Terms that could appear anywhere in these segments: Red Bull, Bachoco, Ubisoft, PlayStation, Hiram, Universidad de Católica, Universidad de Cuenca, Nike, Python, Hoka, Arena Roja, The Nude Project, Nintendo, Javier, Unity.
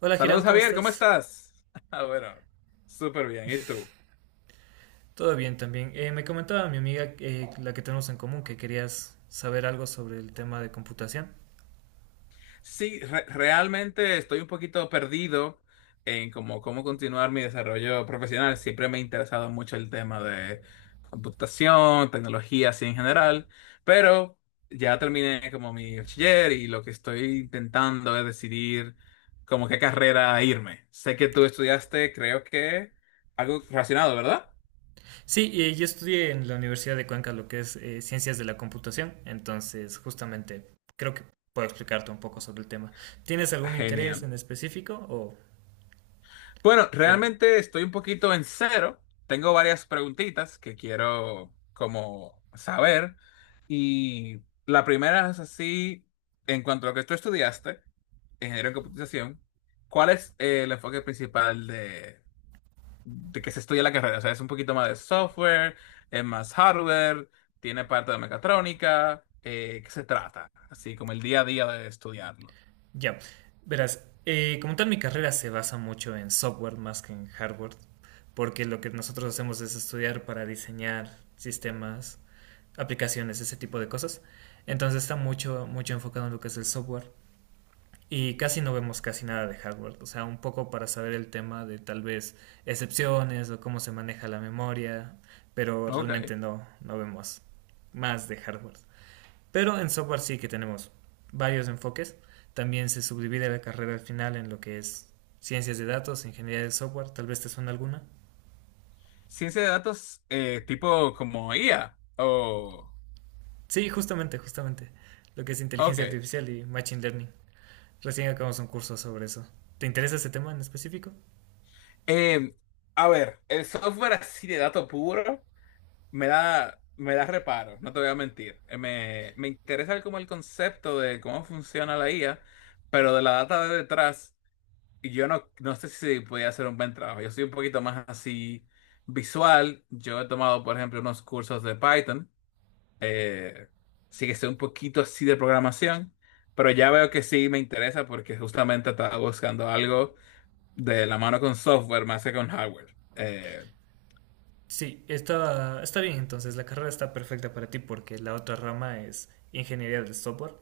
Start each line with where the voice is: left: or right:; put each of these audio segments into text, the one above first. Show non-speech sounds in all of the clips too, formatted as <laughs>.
right: Hola Hiram,
left: Saludos
right: ¿cómo
left: Javier, ¿cómo
right: estás?
left: estás? <laughs> Ah, bueno, súper bien. ¿Y tú?
right: Todo bien también. Me comentaba mi amiga, la que tenemos en común, que querías saber algo sobre el tema de computación.
left: Sí, realmente estoy un poquito perdido en cómo continuar mi desarrollo profesional. Siempre me ha interesado mucho el tema de computación, tecnología, así en general, pero ya terminé como mi bachiller y lo que estoy intentando es decidir como qué carrera irme. Sé que tú estudiaste, creo que algo relacionado, ¿verdad?
right: Sí, yo estudié en la Universidad de Cuenca lo que es ciencias de la computación, entonces justamente creo que puedo explicarte un poco sobre el tema. ¿Tienes algún
left: <laughs>
right: interés
left: Genial.
right: en específico o
left: Bueno,
right: eh,
left: realmente estoy un poquito en cero. Tengo varias preguntitas que quiero como saber. Y la primera es así, en cuanto a lo que tú estudiaste, ingeniero en computación, ¿cuál es el enfoque principal de que se estudia la carrera? O sea, es un poquito más de software, es más hardware, tiene parte de mecatrónica, ¿qué se trata? Así como el día a día de estudiarlo.
right: ya, verás, como tal mi carrera se basa mucho en software más que en hardware, porque lo que nosotros hacemos es estudiar para diseñar sistemas, aplicaciones, ese tipo de cosas. Entonces está mucho enfocado en lo que es el software y casi no vemos casi nada de hardware. O sea, un poco para saber el tema de tal vez excepciones o cómo se maneja la memoria, pero
left: Ok.
right: realmente no vemos más de hardware. Pero en software sí que tenemos varios enfoques. También se subdivide la carrera al final en lo que es ciencias de datos, ingeniería de software, tal vez te suena alguna.
left: Ciencia de datos tipo como IA o.
right: Sí, justamente, justamente. Lo que es inteligencia
left: Ok.
right: artificial y machine learning. Recién acabamos un curso sobre eso. ¿Te interesa ese tema en específico?
left: Eh, a ver, el software así de dato puro me da reparo, no te voy a mentir. Me interesa como el concepto de cómo funciona la IA, pero de la data de detrás, yo no sé si podía hacer un buen trabajo. Yo soy un poquito más así visual. Yo he tomado, por ejemplo, unos cursos de Python. Eh, sí que sé un poquito así de programación, pero ya veo que sí me interesa porque justamente estaba buscando algo de la mano con software más que con hardware.
right: Sí, está bien, entonces la carrera está perfecta para ti porque la otra rama es ingeniería del software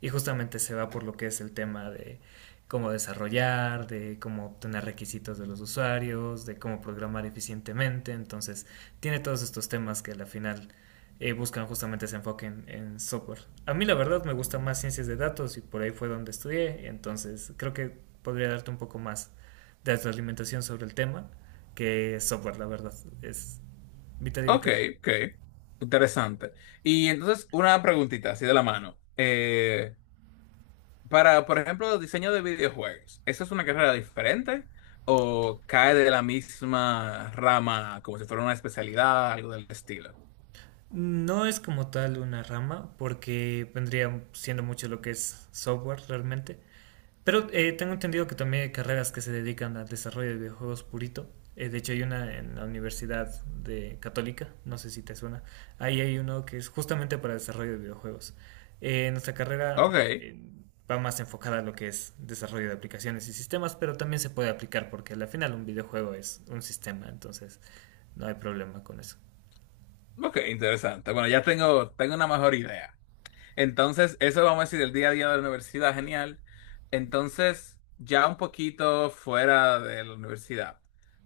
right: y justamente se va por lo que es el tema de cómo desarrollar, de cómo obtener requisitos de los usuarios, de cómo programar eficientemente, entonces tiene todos estos temas que a la final buscan justamente ese enfoque en software. A mí la verdad me gusta más ciencias de datos y por ahí fue donde estudié, entonces creo que podría darte un poco más de alimentación sobre el tema que software, la verdad. Es mitad y
left: Ok,
right: mitad.
left: ok, interesante. Y entonces, una preguntita así de la mano. Para, por ejemplo, diseño de videojuegos, ¿esa es una carrera diferente o cae de la misma rama como si fuera una especialidad, algo del estilo?
right: No es como tal una rama, porque vendría siendo mucho lo que es software realmente, pero tengo entendido que también hay carreras que se dedican al desarrollo de videojuegos purito. De hecho, hay una en la Universidad de Católica, no sé si te suena. Ahí hay uno que es justamente para desarrollo de videojuegos. Nuestra carrera
left: Ok,
right: eh, va más enfocada a lo que es desarrollo de aplicaciones y sistemas, pero también se puede aplicar porque al final un videojuego es un sistema, entonces no hay problema con eso.
left: ok, interesante. Bueno, ya tengo una mejor idea. Entonces, eso vamos a decir, el día a día de la universidad, genial. Entonces, ya un poquito fuera de la universidad,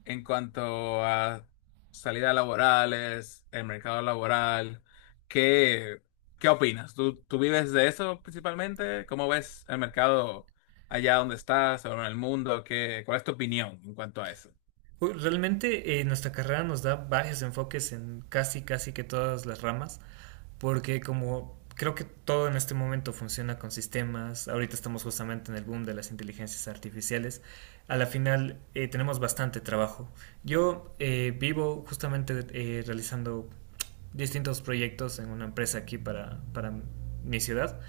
left: en cuanto a salidas laborales, el mercado laboral, ¿qué, qué opinas? ¿Tú vives de eso principalmente? ¿Cómo ves el mercado allá donde estás o en el mundo? ¿Cuál es tu opinión en cuanto a eso?
right: Uy, realmente nuestra carrera nos da varios enfoques en casi, casi que todas las ramas, porque como creo que todo en este momento funciona con sistemas, ahorita estamos justamente en el boom de las inteligencias artificiales, a la final tenemos bastante trabajo. Yo vivo justamente realizando distintos proyectos en una empresa aquí para mi ciudad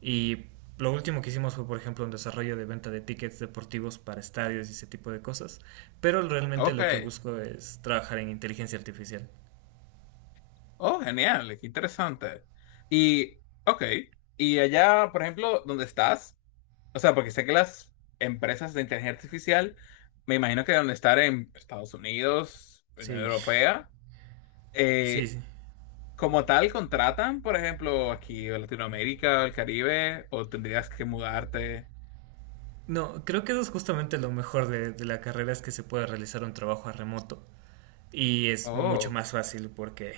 right: y lo último que hicimos fue, por ejemplo, un desarrollo de venta de tickets deportivos para estadios y ese tipo de cosas, pero realmente
left: Ok,
right: lo que busco es trabajar en inteligencia artificial.
left: oh, genial, qué interesante. Y, ok, allá, por ejemplo, ¿dónde estás? O sea, porque sé que las empresas de inteligencia artificial, me imagino que deben estar en Estados Unidos, Unión
right: Sí,
left: Europea,
right: sí,
left: eh,
right: sí.
left: como tal, contratan, por ejemplo, aquí en Latinoamérica, el Caribe, o tendrías que mudarte.
right: No, creo que eso es justamente lo mejor de la carrera, es que se puede realizar un trabajo a remoto y es mucho
left: Oh,
right: más fácil porque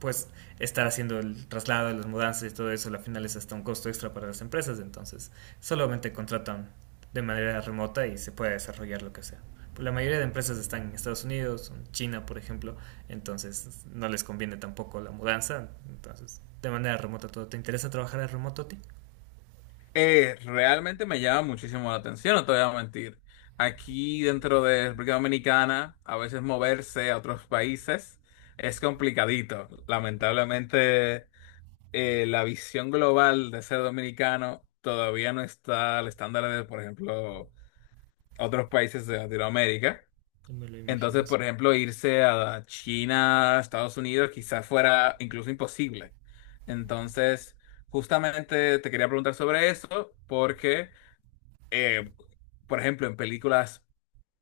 right: pues estar haciendo el traslado, las mudanzas y todo eso, al final es hasta un costo extra para las empresas, entonces solamente contratan de manera remota y se puede desarrollar lo que sea. La mayoría de empresas están en Estados Unidos, en China, por ejemplo, entonces no les conviene tampoco la mudanza, entonces de manera remota todo. ¿Te interesa trabajar a remoto a ti?
left: eh, realmente me llama muchísimo la atención, no te voy a mentir. Aquí dentro de República Dominicana, a veces moverse a otros países es complicadito. Lamentablemente. La visión global de ser dominicano todavía no está al estándar de, por ejemplo, otros países de Latinoamérica.
right: Yo me lo imagino
left: Entonces,
right: así.
left: por ejemplo, irse a China, Estados Unidos, quizás fuera incluso imposible. Entonces, justamente te quería preguntar sobre eso porque, eh, por ejemplo, en películas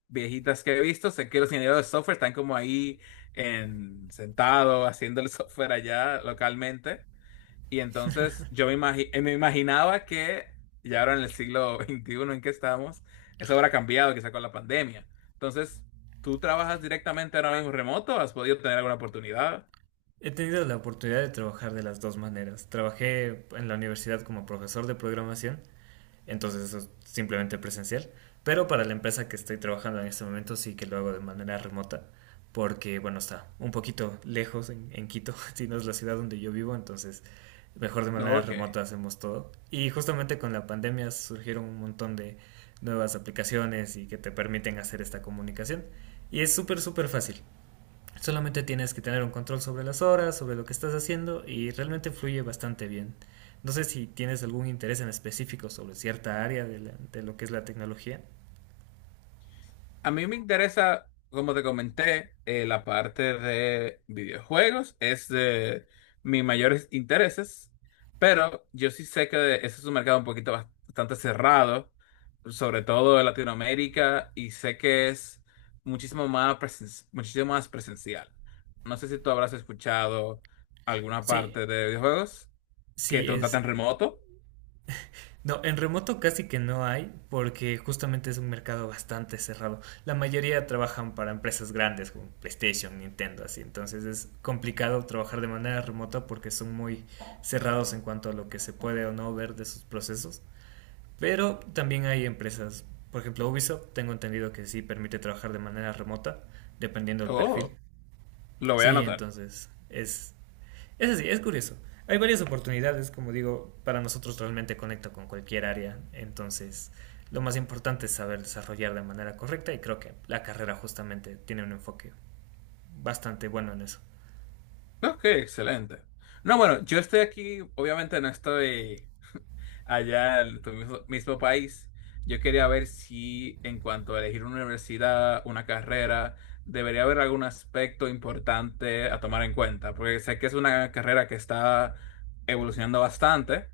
left: viejitas que he visto, sé que los ingenieros de software están como ahí sentados haciendo el <laughs> software allá localmente. Y entonces yo me imaginaba que ya ahora en el siglo <laughs> XXI en que estamos, eso habrá cambiado quizá con la pandemia. Entonces, ¿tú trabajas directamente ahora mismo remoto? ¿Has podido tener alguna oportunidad?
right: He tenido la oportunidad de trabajar de las dos maneras. Trabajé en la universidad como profesor de programación, entonces eso es simplemente presencial, pero para la empresa que estoy trabajando en este momento sí que lo hago de manera remota, porque bueno, está un poquito lejos en Quito, <laughs> si no es la ciudad donde yo vivo, entonces mejor de
left: No,
right: manera
left: ok.
right: remota hacemos todo. Y justamente con la pandemia surgieron un montón de nuevas aplicaciones y que te permiten hacer esta comunicación. Y es súper fácil. Solamente tienes que tener un control sobre las horas, sobre lo que estás haciendo y realmente fluye bastante bien. No sé si tienes algún interés en específico sobre cierta área de lo que es la tecnología.
left: A mí me interesa, como te comenté, la parte de videojuegos, es de mis mayores intereses, pero yo sí sé que ese es un mercado un poquito bastante cerrado, sobre todo en Latinoamérica, y sé que es muchísimo más presencial. No sé si tú habrás escuchado alguna
right: Sí,
left: parte de videojuegos que te
right: sí,
left: contratan remoto.
right: no, en remoto casi que no hay porque justamente es un mercado bastante cerrado. La mayoría trabajan para empresas grandes como PlayStation, Nintendo, así. Entonces es complicado trabajar de manera remota porque son muy cerrados en cuanto a lo que se puede o no ver de sus procesos. Pero también hay empresas, por ejemplo Ubisoft, tengo entendido que sí permite trabajar de manera remota, dependiendo del perfil.
left: Oh, lo voy a
right: Sí,
left: anotar.
right: entonces es así, es curioso. Hay varias oportunidades, como digo, para nosotros realmente conecta con cualquier área, entonces lo más importante es saber desarrollar de manera correcta y creo que la carrera justamente tiene un enfoque bastante bueno en eso.
left: Ok, excelente. No, bueno, yo estoy aquí, obviamente no estoy, allá en tu mismo país, yo quería ver si en cuanto a elegir una universidad, una carrera, debería haber algún aspecto importante a tomar en cuenta, porque sé que es una carrera que está evolucionando bastante.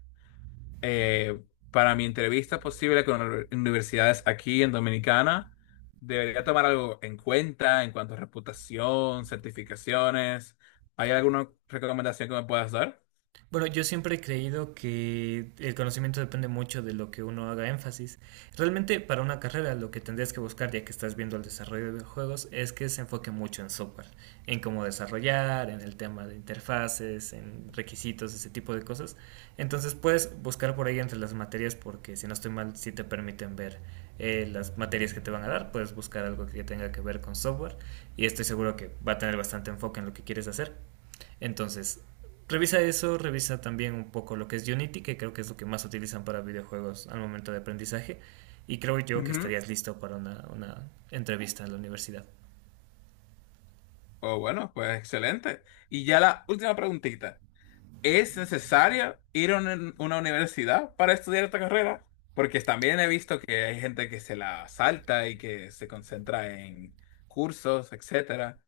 left: Eh, para mi entrevista posible con universidades aquí en Dominicana, debería tomar algo en cuenta en cuanto a reputación, certificaciones. ¿Hay alguna recomendación que me puedas dar?
right: Bueno, yo siempre he creído que el conocimiento depende mucho de lo que uno haga énfasis. Realmente para una carrera lo que tendrías que buscar, ya que estás viendo el desarrollo de juegos, es que se enfoque mucho en software, en cómo desarrollar, en el tema de interfaces, en requisitos, ese tipo de cosas. Entonces puedes buscar por ahí entre las materias porque si no estoy mal, si te permiten ver las materias que te van a dar, puedes buscar algo que tenga que ver con software y estoy seguro que va a tener bastante enfoque en lo que quieres hacer. Entonces, revisa eso, revisa también un poco lo que es Unity, que creo que es lo que más utilizan para videojuegos al momento de aprendizaje. Y creo yo que estarías listo para una entrevista en la universidad.
left: Oh, bueno, pues excelente. Y ya la última preguntita. ¿Es necesario ir a una universidad para estudiar esta carrera? Porque también he visto que hay gente que se la salta y que se concentra en cursos, etcétera.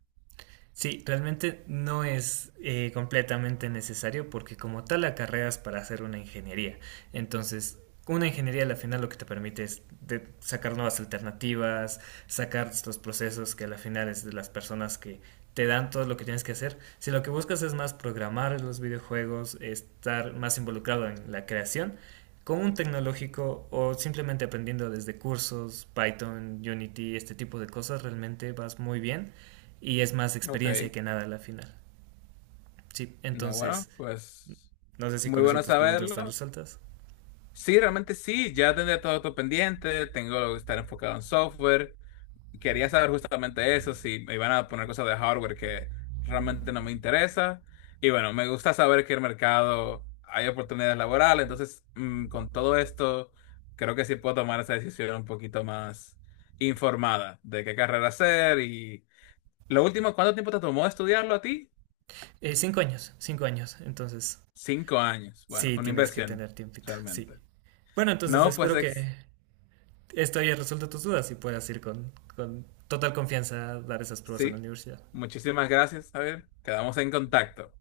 right: Sí, realmente no es completamente necesario porque como tal acarreas para hacer una ingeniería. Entonces, una ingeniería al final lo que te permite es sacar nuevas alternativas, sacar estos procesos que al final es de las personas que te dan todo lo que tienes que hacer. Si lo que buscas es más programar los videojuegos, estar más involucrado en la creación, con un tecnológico o simplemente aprendiendo desde cursos, Python, Unity, este tipo de cosas, realmente vas muy bien y es más
left: Ok,
right: experiencia que nada la final. Sí,
left: no, bueno,
right: entonces,
left: pues
right: no sé si
left: muy
right: con eso
left: bueno
right: tus preguntas están
left: saberlo.
right: resueltas.
left: Sí, realmente sí, ya tendré todo esto pendiente, tengo que estar enfocado en software, quería saber justamente eso, si me iban a poner cosas de hardware que realmente no me interesa. Y bueno, me gusta saber que el mercado hay oportunidades laborales, entonces con todo esto creo que sí puedo tomar esa decisión un poquito más informada de qué carrera hacer. Y lo último, ¿cuánto tiempo te tomó estudiarlo a ti?
right: 5 años, 5 años, entonces
left: 5 años. Bueno,
right: sí
left: una
right: tienes que
left: inversión,
right: tener tiempito, sí.
left: realmente.
right: Bueno, entonces
left: No, pues
right: espero que esto haya resuelto tus dudas y puedas ir con total confianza a dar esas pruebas en la
left: sí,
right: universidad.
left: muchísimas gracias, Javier. Quedamos en contacto.